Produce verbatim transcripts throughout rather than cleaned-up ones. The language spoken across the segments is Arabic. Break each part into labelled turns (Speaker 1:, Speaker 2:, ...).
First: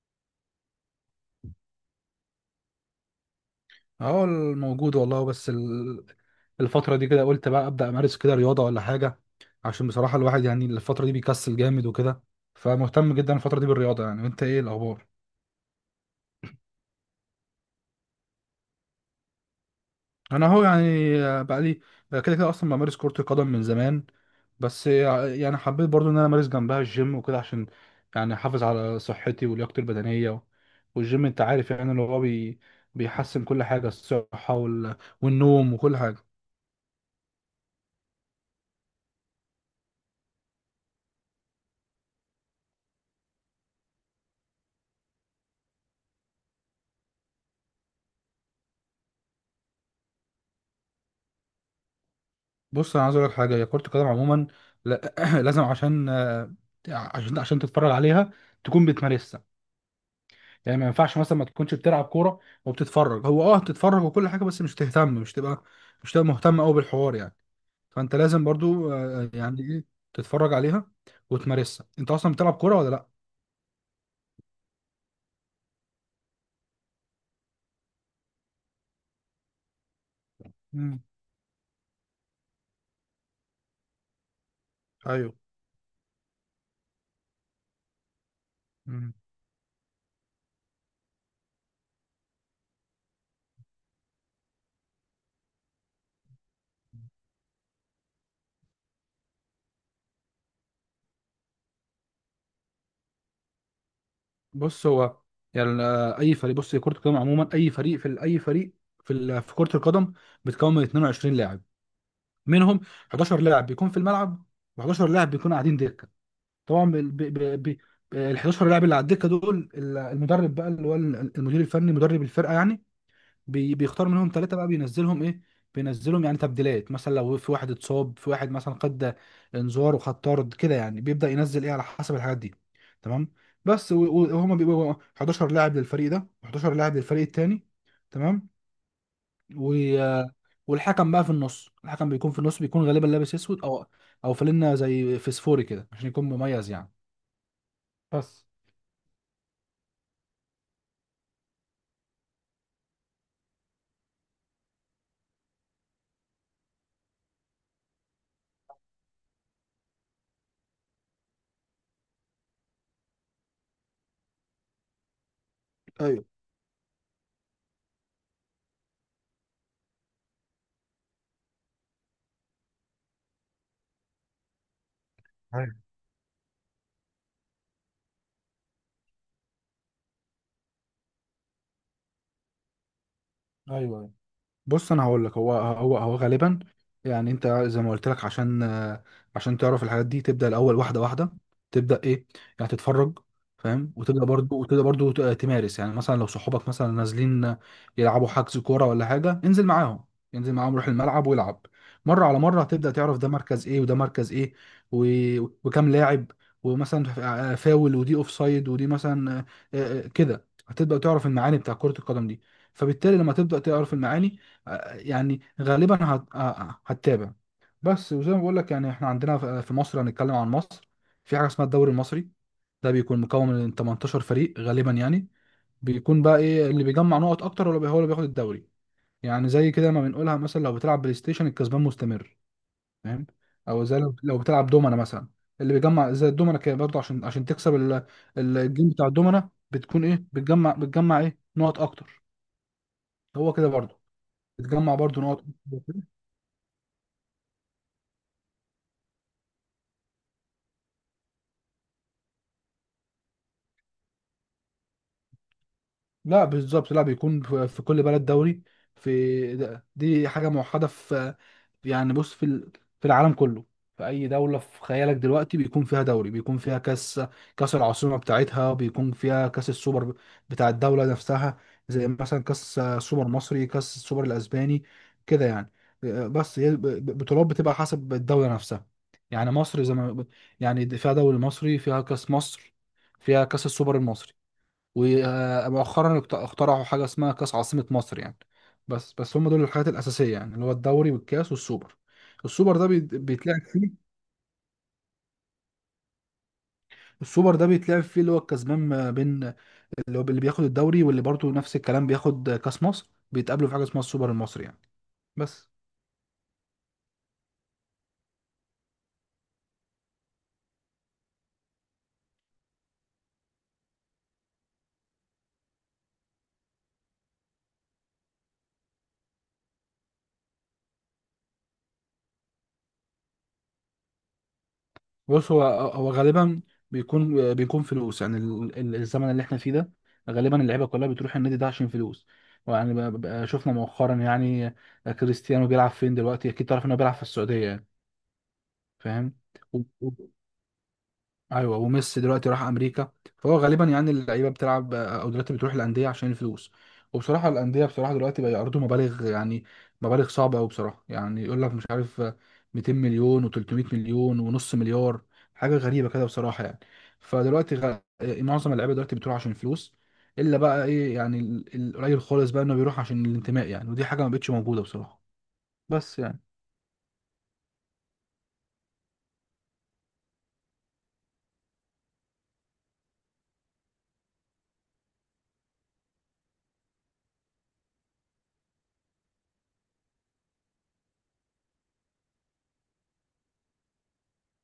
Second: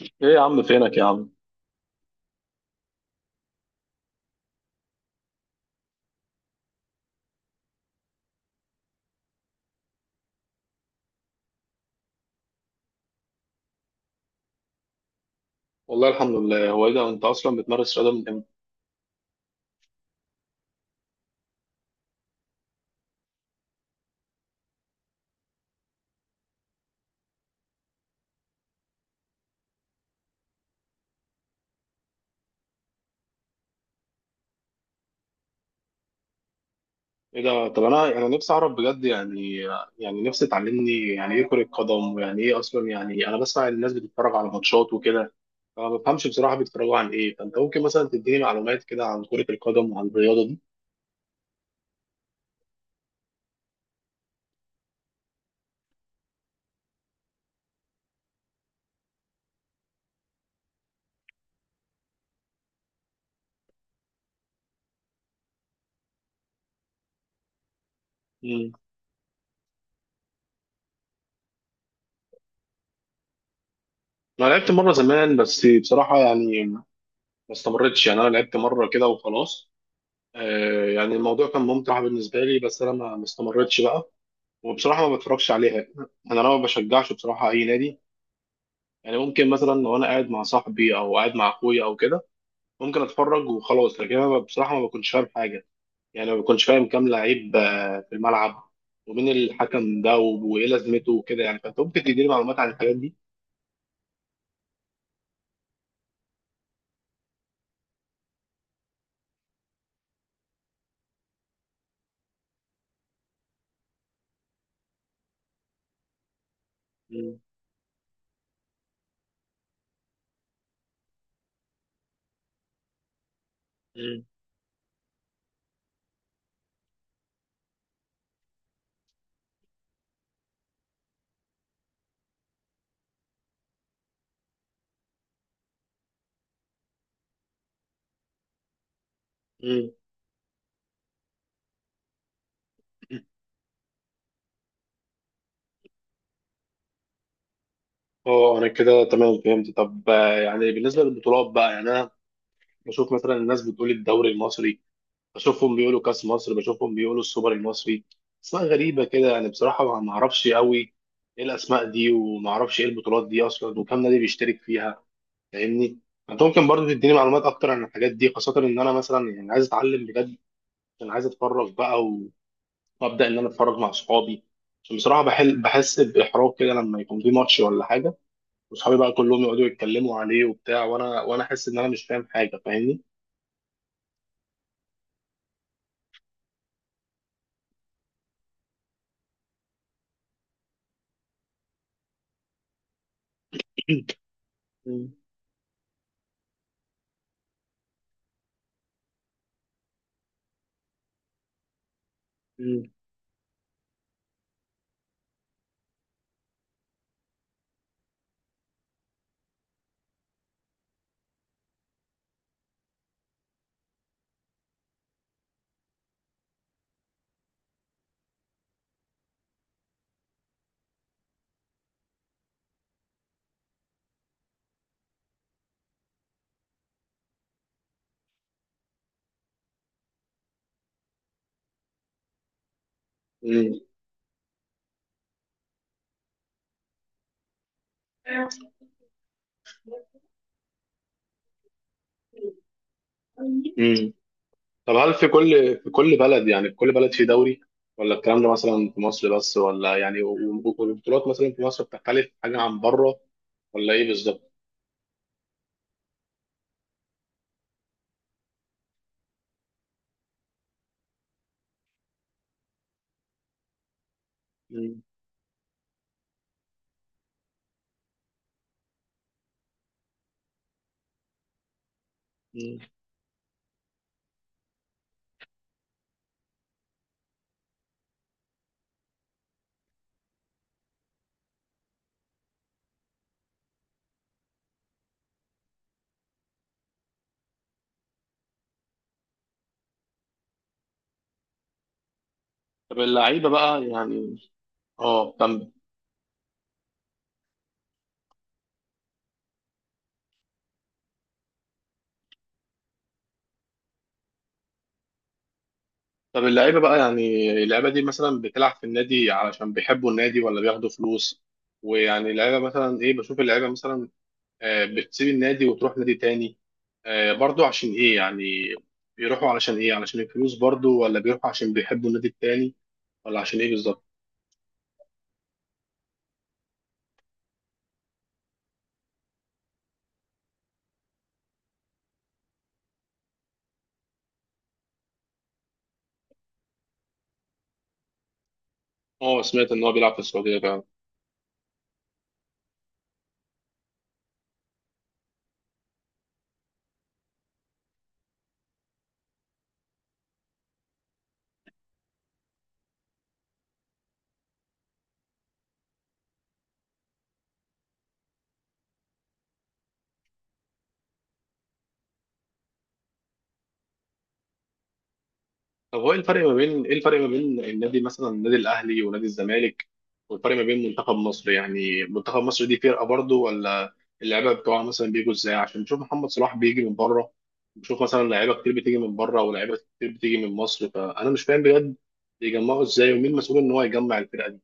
Speaker 1: ايه يا عم فينك يا عم؟
Speaker 2: اه، موجود والله بس ال- الفترة دي كده قلت بقى أبدأ أمارس كده رياضة ولا حاجة، عشان بصراحة الواحد يعني الفترة دي بيكسل جامد وكده، فمهتم جدا الفترة دي بالرياضة. يعني وأنت إيه الأخبار؟
Speaker 1: والله الحمد لله. هو ايه ده انت اصلا بتمارس رياضه من امتى؟
Speaker 2: أنا أهو يعني بقى لي، بقى كده كده أصلا بمارس كرة القدم من زمان، بس يعني حبيت برضو إن أنا أمارس جنبها الجيم وكده عشان يعني أحافظ على صحتي ولياقتي البدنية. والجيم أنت عارف يعني اللي هو بي بيحسن كل حاجة، الصحة وال... والنوم وكل حاجة.
Speaker 1: ايه ده؟ طب انا انا نفسي اعرف بجد يعني. يعني نفسي تعلمني يعني ايه كره قدم، ويعني ايه اصلا، يعني انا بسمع الناس بتتفرج على ماتشات وكده، فما بفهمش بصراحه بيتفرجوا عن ايه. فانت ممكن مثلا تديني معلومات كده عن كره القدم وعن الرياضه دي؟
Speaker 2: بص انا عايز اقول لك حاجه، هي كره القدم عموما، لا، لازم عشان آه، عشان عشان تتفرج عليها تكون بتمارسها. يعني ما ينفعش مثلا ما تكونش بتلعب كوره وبتتفرج، هو اه بتتفرج وكل حاجه بس مش تهتم، مش تبقى مش تبقى مهتم قوي بالحوار يعني. فانت لازم
Speaker 1: مم.
Speaker 2: برضو آه، يعني ايه تتفرج عليها وتمارسها. انت اصلا بتلعب كوره ولا لا؟
Speaker 1: انا لعبت مره زمان، بس بصراحه يعني ما استمرتش، يعني انا لعبت مره كده وخلاص. آه،
Speaker 2: مم.
Speaker 1: يعني الموضوع كان ممتع بالنسبه لي، بس انا ما ما استمرتش بقى. وبصراحة ما
Speaker 2: ايوه.
Speaker 1: بتفرجش عليها. أنا لو ما بشجعش بصراحة أي نادي.
Speaker 2: مم.
Speaker 1: يعني ممكن مثلا لو أنا قاعد مع صاحبي أو قاعد مع أخويا أو كده، ممكن أتفرج وخلاص. لكن أنا بصراحة ما بكونش فاهم حاجة، يعني ما بكونش فاهم كام لعيب آه، في الملعب، ومين الحكم ده و- وإيه لازمته وكده، يعني. فأنت ممكن تديني معلومات عن الحاجات دي؟
Speaker 2: بص، هو يعني آه، اي فريق، بص هي كره القدم عموما، اي فريق في ال- اي فريق في ال- في كره القدم بتكون من 22 لاعب، منهم 11 لاعب بيكون في الملعب و11 لاعب بيكونوا قاعدين دكه. طبعا ب... ب...
Speaker 1: مم.
Speaker 2: ب... ب... ال 11 لاعب اللي على الدكه دول ال- المدرب بقى اللي هو ال- المدير الفني، مدرب الفرقه يعني، بي... بيختار
Speaker 1: مم.
Speaker 2: منهم ثلاثه بقى بينزلهم ايه، بينزلهم يعني تبديلات. مثلا لو في واحد اتصاب، في واحد مثلا خد انذار وخد طرد كده، يعني بيبدا ينزل ايه على حسب الحاجات دي. تمام. بس و- و- وهما بيبقوا 11 لاعب للفريق ده و11 لاعب للفريق التاني. تمام. و...
Speaker 1: مم.
Speaker 2: والحكم بقى في النص، الحكم بيكون في النص، بيكون غالبا لابس اسود او او فانلة زي فسفوري كده عشان يكون مميز يعني. بس.
Speaker 1: اه، انا كده تمام فهمت. طب آه، يعني بالنسبه للبطولات بقى، يعني انا بشوف مثلا الناس بتقول الدوري المصري، بشوفهم بيقولوا كاس مصر، بشوفهم بيقولوا السوبر المصري، اسماء غريبه كده يعني. بصراحه ما ما اعرفش قوي ايه الاسماء دي، وما اعرفش ايه البطولات دي اصلا، وكم نادي بيشترك فيها، فاهمني؟
Speaker 2: ايوه.
Speaker 1: انت ممكن برضه تديني معلومات اكتر عن الحاجات دي، خاصه ان انا مثلا يعني عايز اتعلم بجد. انا عايز اتفرج بقى و- وابدا ان انا اتفرج مع اصحابي، عشان بصراحه بحل
Speaker 2: أيوة.
Speaker 1: بحس باحراج كده لما يكون في ماتش ولا حاجه، واصحابي بقى كلهم يقعدوا يتكلموا عليه وبتاع، وانا وانا احس ان انا مش فاهم حاجه، فاهمني؟
Speaker 2: ايوه. بص انا هقول لك، هو هو هو غالبا يعني، انت زي ما قلت لك عشان آه، عشان تعرف الحاجات دي تبدا الاول واحده واحده، تبدا ايه يعني، تتفرج فاهم، وتبدا برضو وتبدا برضو
Speaker 1: مم.
Speaker 2: ت- تمارس. يعني مثلا لو صحابك مثلا نازلين يلعبوا حجز كوره ولا حاجه، انزل معاهم، انزل معاهم، روح الملعب والعب. مره على مره
Speaker 1: مم.
Speaker 2: هتبدا تعرف ده مركز ايه وده مركز ايه و... وكام لاعب، ومثلا فا- فاول، ودي اوف سايد، ودي مثلا آه، آه، كده هتبدا تعرف المعاني بتاع كره القدم دي. فبالتالي لما تبدا تعرف المعاني يعني غالبا هت- آه، آه، هتتابع. بس، وزي ما بقول لك يعني احنا عندنا في في مصر، هنتكلم عن مصر، في حاجه اسمها الدوري المصري، ده بيكون مكون من 18 فريق غالبا يعني. بيكون بقى ايه اللي بيجمع نقط اكتر، ولا هو اللي بياخد الدوري، يعني زي كده ما بنقولها. مثلا لو بتلعب بلاي ستيشن الكسبان مستمر فاهم،
Speaker 1: مم.
Speaker 2: او زي لو لو بتلعب دومنا مثلا، اللي بيجمع زي الدومنا كده برضه، عشان عشان تكسب ال- ال- الجيم بتاع الدومنا بتكون ايه، بتجمع بتجمع ايه نقط اكتر، هو كده برضه
Speaker 1: مم. طب
Speaker 2: بتجمع
Speaker 1: هل
Speaker 2: برضه
Speaker 1: في
Speaker 2: نقط.
Speaker 1: كل في كل بلد، يعني في كل بلد في دوري؟ ولا الكلام ده مثلا في مصر بس؟ ولا يعني و- و- والبطولات مثلا في مصر بتختلف حاجة عن بره، ولا ايه بالظبط؟
Speaker 2: لا بالظبط، لا، بيكون في في كل بلد دوري، في ده- دي حاجة موحدة. في يعني بص في ال- في العالم كله، في أي دولة في
Speaker 1: مم.
Speaker 2: خيالك دلوقتي بيكون فيها دوري، بيكون فيها كأس، كأس العاصمة بتاعتها، بيكون فيها كأس السوبر بتاع الدولة نفسها، زي مثلا
Speaker 1: مم.
Speaker 2: كأس سوبر مصري، كأس السوبر الأسباني كده يعني. بس هي ب- ب- بطولات بتبقى حسب الدولة نفسها. يعني مصر زي ما يعني فيها دوري مصري، فيها كأس مصر، فيها كأس السوبر المصري، ومؤخرا اخترعوا حاجه اسمها كاس عاصمه مصر يعني. بس بس هم دول الحاجات الاساسيه يعني، اللي هو الدوري والكاس والسوبر. السوبر ده
Speaker 1: طب
Speaker 2: بيت-
Speaker 1: اللعيبة
Speaker 2: بيتلعب
Speaker 1: بقى
Speaker 2: فيه،
Speaker 1: يعني اه طب
Speaker 2: السوبر ده بيتلعب فيه اللي هو الكسبان ما بين اللي هو اللي بياخد الدوري واللي برضه نفس الكلام بياخد كاس مصر، بيتقابلوا في حاجه اسمها السوبر المصري يعني. بس.
Speaker 1: طب اللعيبة بقى يعني، اللعيبة دي مثلا بتلعب في النادي علشان بيحبوا النادي، ولا بياخدوا فلوس؟ ويعني اللعيبة مثلا ايه، بشوف اللعيبة مثلا آه، بتسيب النادي وتروح نادي تاني آه، برضو، عشان ايه يعني؟ بيروحوا علشان ايه، علشان الفلوس برضو، ولا بيروحوا عشان بيحبوا النادي التاني، ولا عشان ايه بالظبط؟
Speaker 2: بص، هو هو غالبا بيكون، بيكون فلوس يعني، ال- ال- الزمن اللي احنا فيه ده غالبا اللعيبه كلها بتروح النادي ده عشان فلوس. ويعني ب- ب- شفنا مؤخرا يعني كريستيانو بيلعب فين دلوقتي، اكيد تعرف انه بيلعب في السعوديه يعني. فاهم.
Speaker 1: اه، سمعت
Speaker 2: و...
Speaker 1: ان هو
Speaker 2: و...
Speaker 1: بيلعب في السعوديه فعلا.
Speaker 2: ايوه وميسي دلوقتي راح امريكا، فهو غالبا يعني اللعيبه بتلعب او دلوقتي بتروح الانديه عشان الفلوس. وبصراحه الانديه بصراحه دلوقتي بقى يعرضوا مبالغ يعني، مبالغ صعبه قوي بصراحه، يعني يقول لك مش عارف، 200 مليون و300 مليون ونص مليار، حاجه غريبه كده بصراحه يعني. فدلوقتي غ... إيه، معظم اللعيبه دلوقتي بتروح عشان الفلوس، الا بقى ايه يعني، ال- القليل خالص بقى انه بيروح عشان الانتماء، يعني ودي حاجه ما بقتش موجوده بصراحه.
Speaker 1: طب هو ايه
Speaker 2: بس يعني.
Speaker 1: الفرق ما بين، ايه الفرق ما بين النادي مثلا، النادي الاهلي ونادي الزمالك، والفرق ما بين منتخب مصر؟ يعني منتخب مصر دي فرقه برضه، ولا اللعيبه بتوعها مثلا بيجوا ازاي، عشان نشوف محمد صلاح بيجي من بره، بشوف مثلا لعيبه كتير بتيجي من بره، ولاعيبه كتير بتيجي من مصر؟ فانا مش فاهم بجد بيجمعوا ازاي، ومين مسؤول ان هو يجمع الفرقه دي.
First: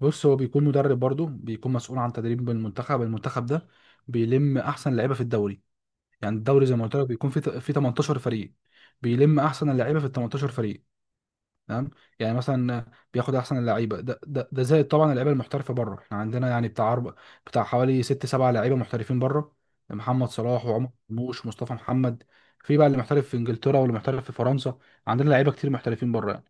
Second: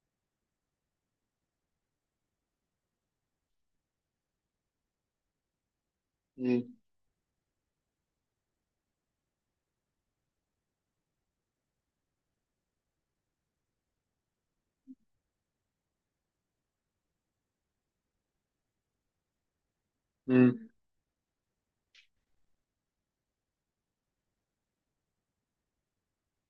Speaker 2: بص، هو بيكون مدرب برضه بيكون مسؤول عن تدريب المنتخب، المنتخب ده بيلم احسن لعيبه في الدوري. يعني
Speaker 1: امم.
Speaker 2: الدوري زي ما قلت لك بيكون في في 18 فريق، بيلم احسن اللعيبه في ال 18 فريق. تمام. يعني مثلا بياخد احسن اللعيبه، ده ده ده زائد طبعا اللعيبه المحترفه بره، احنا عندنا يعني بتاع أربع، بتاع حوالي ست سبع لعيبه محترفين بره، محمد صلاح
Speaker 1: امم.
Speaker 2: وعمر مرموش ومصطفى محمد، في بقى اللي محترف في انجلترا واللي محترف في فرنسا. عندنا لعيبه كتير محترفين بره.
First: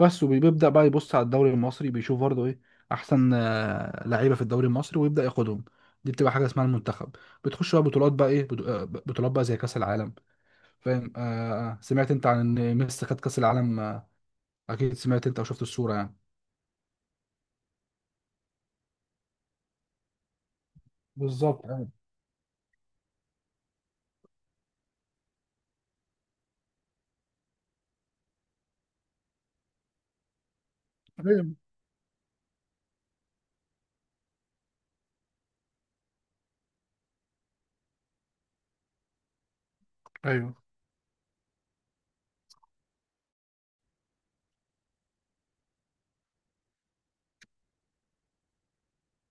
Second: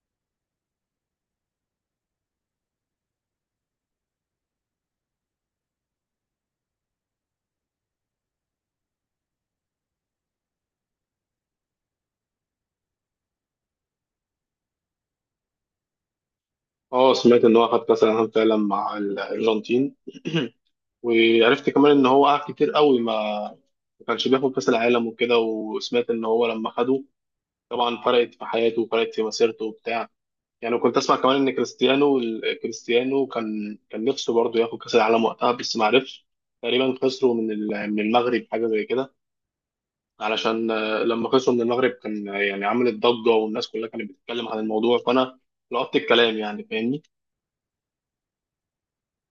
Speaker 2: بس وبيبدأ بقى يبص على الدوري المصري، بيشوف برضه ايه احسن آه، لعيبه في الدوري المصري ويبدأ ياخدهم. دي بتبقى حاجه اسمها المنتخب. بتخش بقى بطولات بقى ايه، بط- آه، بطولات بقى زي كأس العالم فاهم. آه. آه، آه. سمعت انت عن ان ميسي خد كأس العالم، آه، اكيد سمعت انت او شفت الصوره يعني.
Speaker 1: اه، سمعت ان هو خد كاس العالم فعلا مع الارجنتين.
Speaker 2: بالظبط.
Speaker 1: وعرفت
Speaker 2: ايوه،
Speaker 1: كمان ان هو قعد كتير قوي ما ما كانش بياخد كاس العالم وكده. وسمعت ان هو لما خده طبعا فرقت في حياته وفرقت في مسيرته وبتاع. يعني كنت اسمع كمان
Speaker 2: ايوه.
Speaker 1: ان كريستيانو، كريستيانو كان كان نفسه برضه ياخد كاس العالم وقتها، بس ما عرفش. تقريبا خسروا من ال- من المغرب حاجه زي كده.
Speaker 2: أيوة.
Speaker 1: علشان آه، لما خسروا من المغرب كان آه، يعني عملت ضجه، والناس كلها كانت بتتكلم عن الموضوع، فانا لقطت الكلام يعني، فاهمني؟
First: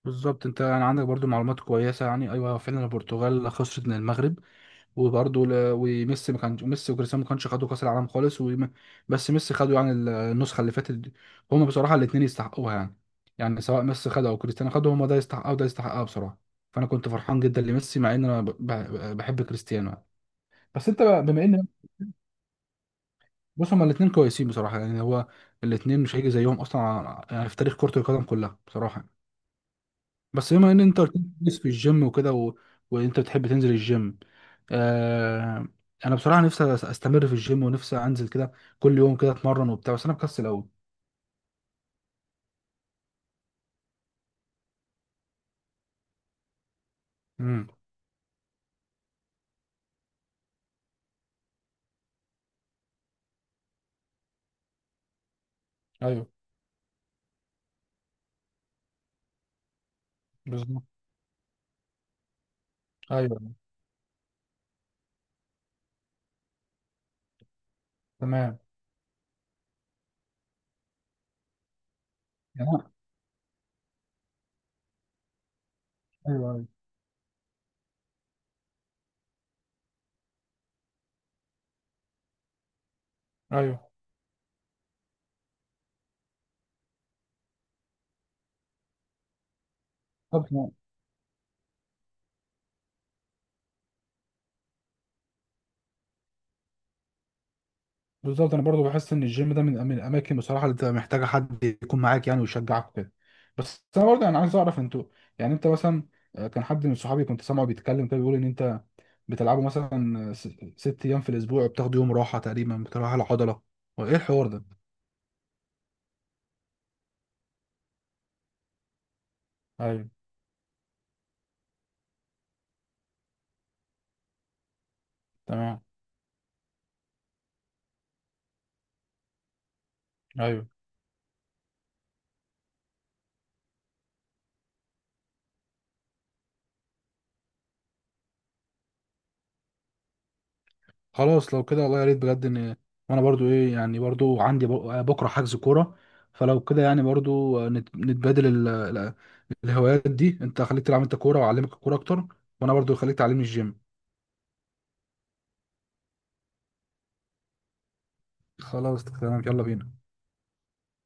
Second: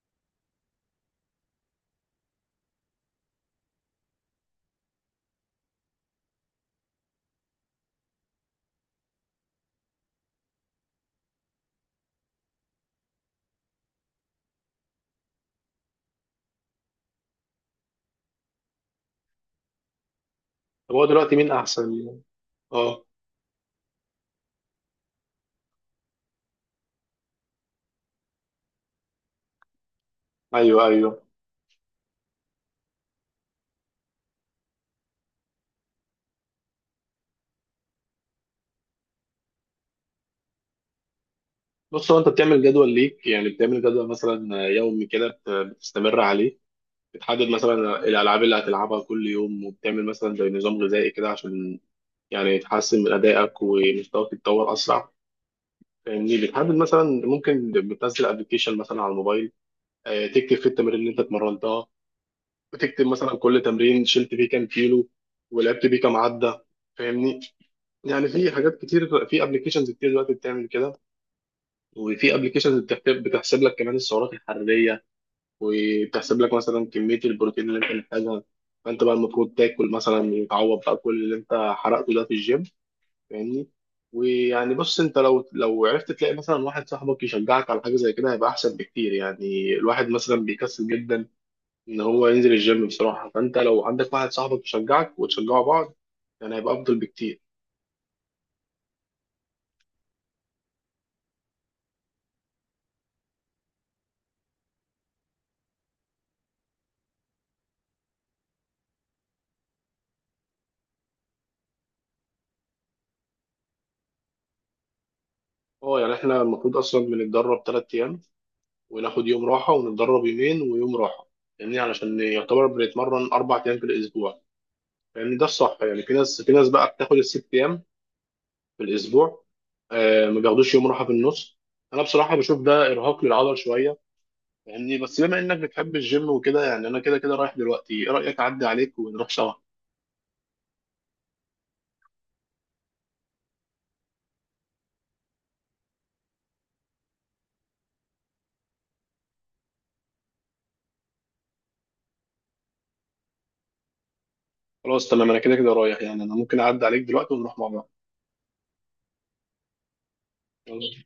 Speaker 2: بالظبط، انت يعني عندك برضو معلومات كويسه يعني. ايوه فعلا البرتغال خسرت من المغرب. وبرضه ل- وميسي ما كانش، ميسي وكريستيانو ما كانش خدوا كاس العالم خالص وم... بس ميسي خدوا يعني ال- النسخه اللي فاتت دي. هما بصراحه الاثنين يستحقوها يعني. يعني سواء ميسي خدها او كريستيانو خدها، هما ده يستحقها وده يستحقها بصراحه. فانا كنت فرحان جدا لميسي مع ان انا ب... ب... بحب كريستيانو يعني. بس
Speaker 1: طب
Speaker 2: انت
Speaker 1: هو
Speaker 2: بقى
Speaker 1: دلوقتي
Speaker 2: بما
Speaker 1: مين
Speaker 2: ان،
Speaker 1: احسن؟ اه.
Speaker 2: بص هما الاثنين كويسين بصراحه يعني، هو الاثنين مش هيجي زيهم اصلا ع- يعني في تاريخ كره القدم كلها بصراحه يعني. بس بما ان
Speaker 1: ايوه،
Speaker 2: انت قلت
Speaker 1: ايوه.
Speaker 2: لي كويس في الجيم وكده و... وانت بتحب تنزل الجيم آه... انا بصراحه نفسي أس- استمر في الجيم، ونفسي انزل كده كل يوم كده اتمرن وبتاع، بس انا مكسل قوي.
Speaker 1: بص هو، انت بتعمل جدول ليك؟ يعني بتعمل جدول مثلا يومي كده بت- بتستمر عليه؟ بتحدد
Speaker 2: امم.
Speaker 1: مثلا الالعاب اللي هتلعبها كل يوم، وبتعمل مثلا زي نظام غذائي كده عشان يعني تحسن من ادائك، ومستواك يتطور اسرع،
Speaker 2: ايوه.
Speaker 1: فاهمني؟ بتحدد مثلا، ممكن بتنزل ابلكيشن مثلا على الموبايل آه، تكتب فيه
Speaker 2: بالظبط.
Speaker 1: التمارين اللي انت اتمرنتها، بتكتب مثلا
Speaker 2: ايوه.
Speaker 1: كل تمرين شلت فيه كام كيلو، ولعبت بيه كام عده، فاهمني؟ يعني في
Speaker 2: تمام.
Speaker 1: حاجات كتير، في ابلكيشنز كتير دلوقتي بتعمل كده. وفي
Speaker 2: يعني
Speaker 1: ابلكيشنز
Speaker 2: أنا-
Speaker 1: بتحسب، بتحسب لك كمان السعرات الحراريه، وبتحسب
Speaker 2: ايوه،
Speaker 1: لك
Speaker 2: ايوه.
Speaker 1: مثلا كمية البروتين اللي انت محتاجها. فانت بقى المفروض تاكل مثلا، تعوض بقى كل اللي انت حرقته ده في الجيم، فاهمني؟
Speaker 2: ايوه.
Speaker 1: ويعني بص انت لو لو عرفت تلاقي مثلا واحد صاحبك يشجعك على حاجة زي كده، هيبقى احسن بكتير. يعني الواحد مثلا
Speaker 2: طب.
Speaker 1: بيكسل جدا ان هو ينزل الجيم بصراحة، فانت لو عندك واحد صاحبك يشجعك وتشجعوا بعض، يعني هيبقى افضل بكتير.
Speaker 2: بالظبط، انا برضو بحس ان الجيم ده من من الاماكن بصراحه اللي بتبقى محتاجه حد يكون معاك يعني ويشجعك كده. بس انا برضو انا عايز اعرف انتوا يعني، انت مثلا آه، كان حد من صحابي كنت سامعه بيتكلم كده بيقول ان انت بتلعبوا مثلا، آه، س- ست ايام في الاسبوع وبتاخدوا يوم راحه تقريبا بتروح على العضله، وايه الحوار ده؟
Speaker 1: اه، يعني احنا المفروض اصلا بنتدرب ثلاث ايام وناخد يوم راحة،
Speaker 2: ايوه.
Speaker 1: ونتدرب يومين ويوم راحة، يعني علشان يعتبر بنتمرن اربع ايام في الاسبوع، لان ده الصح.
Speaker 2: تمام.
Speaker 1: يعني في ناس في ناس بقى بتاخد الست ايام في الاسبوع، آه ما
Speaker 2: ايوه.
Speaker 1: بياخدوش يوم راحه في النص. انا بصراحه بشوف ده ارهاق للعضل شويه يعني. بس بما انك بتحب الجيم وكده يعني، انا كده كده رايح دلوقتي، ايه رايك اعدي عليك ونروح سوا؟
Speaker 2: خلاص لو كده والله يا ريت بجد ان، وانا برضو ايه يعني برضو عندي بق- بكره حجز كوره، فلو كده يعني برضو نت- نتبادل ال- ال- الهوايات دي، انت خليك تلعب انت كوره واعلمك الكوره اكتر، وانا برضو خليك تعلمني الجيم.
Speaker 1: خلاص تمام، انا كده كده رايح يعني، انا ممكن اعدي عليك دلوقتي ونروح مع بعض.
Speaker 2: خلاص تمام يلا بينا
Speaker 1: يلا.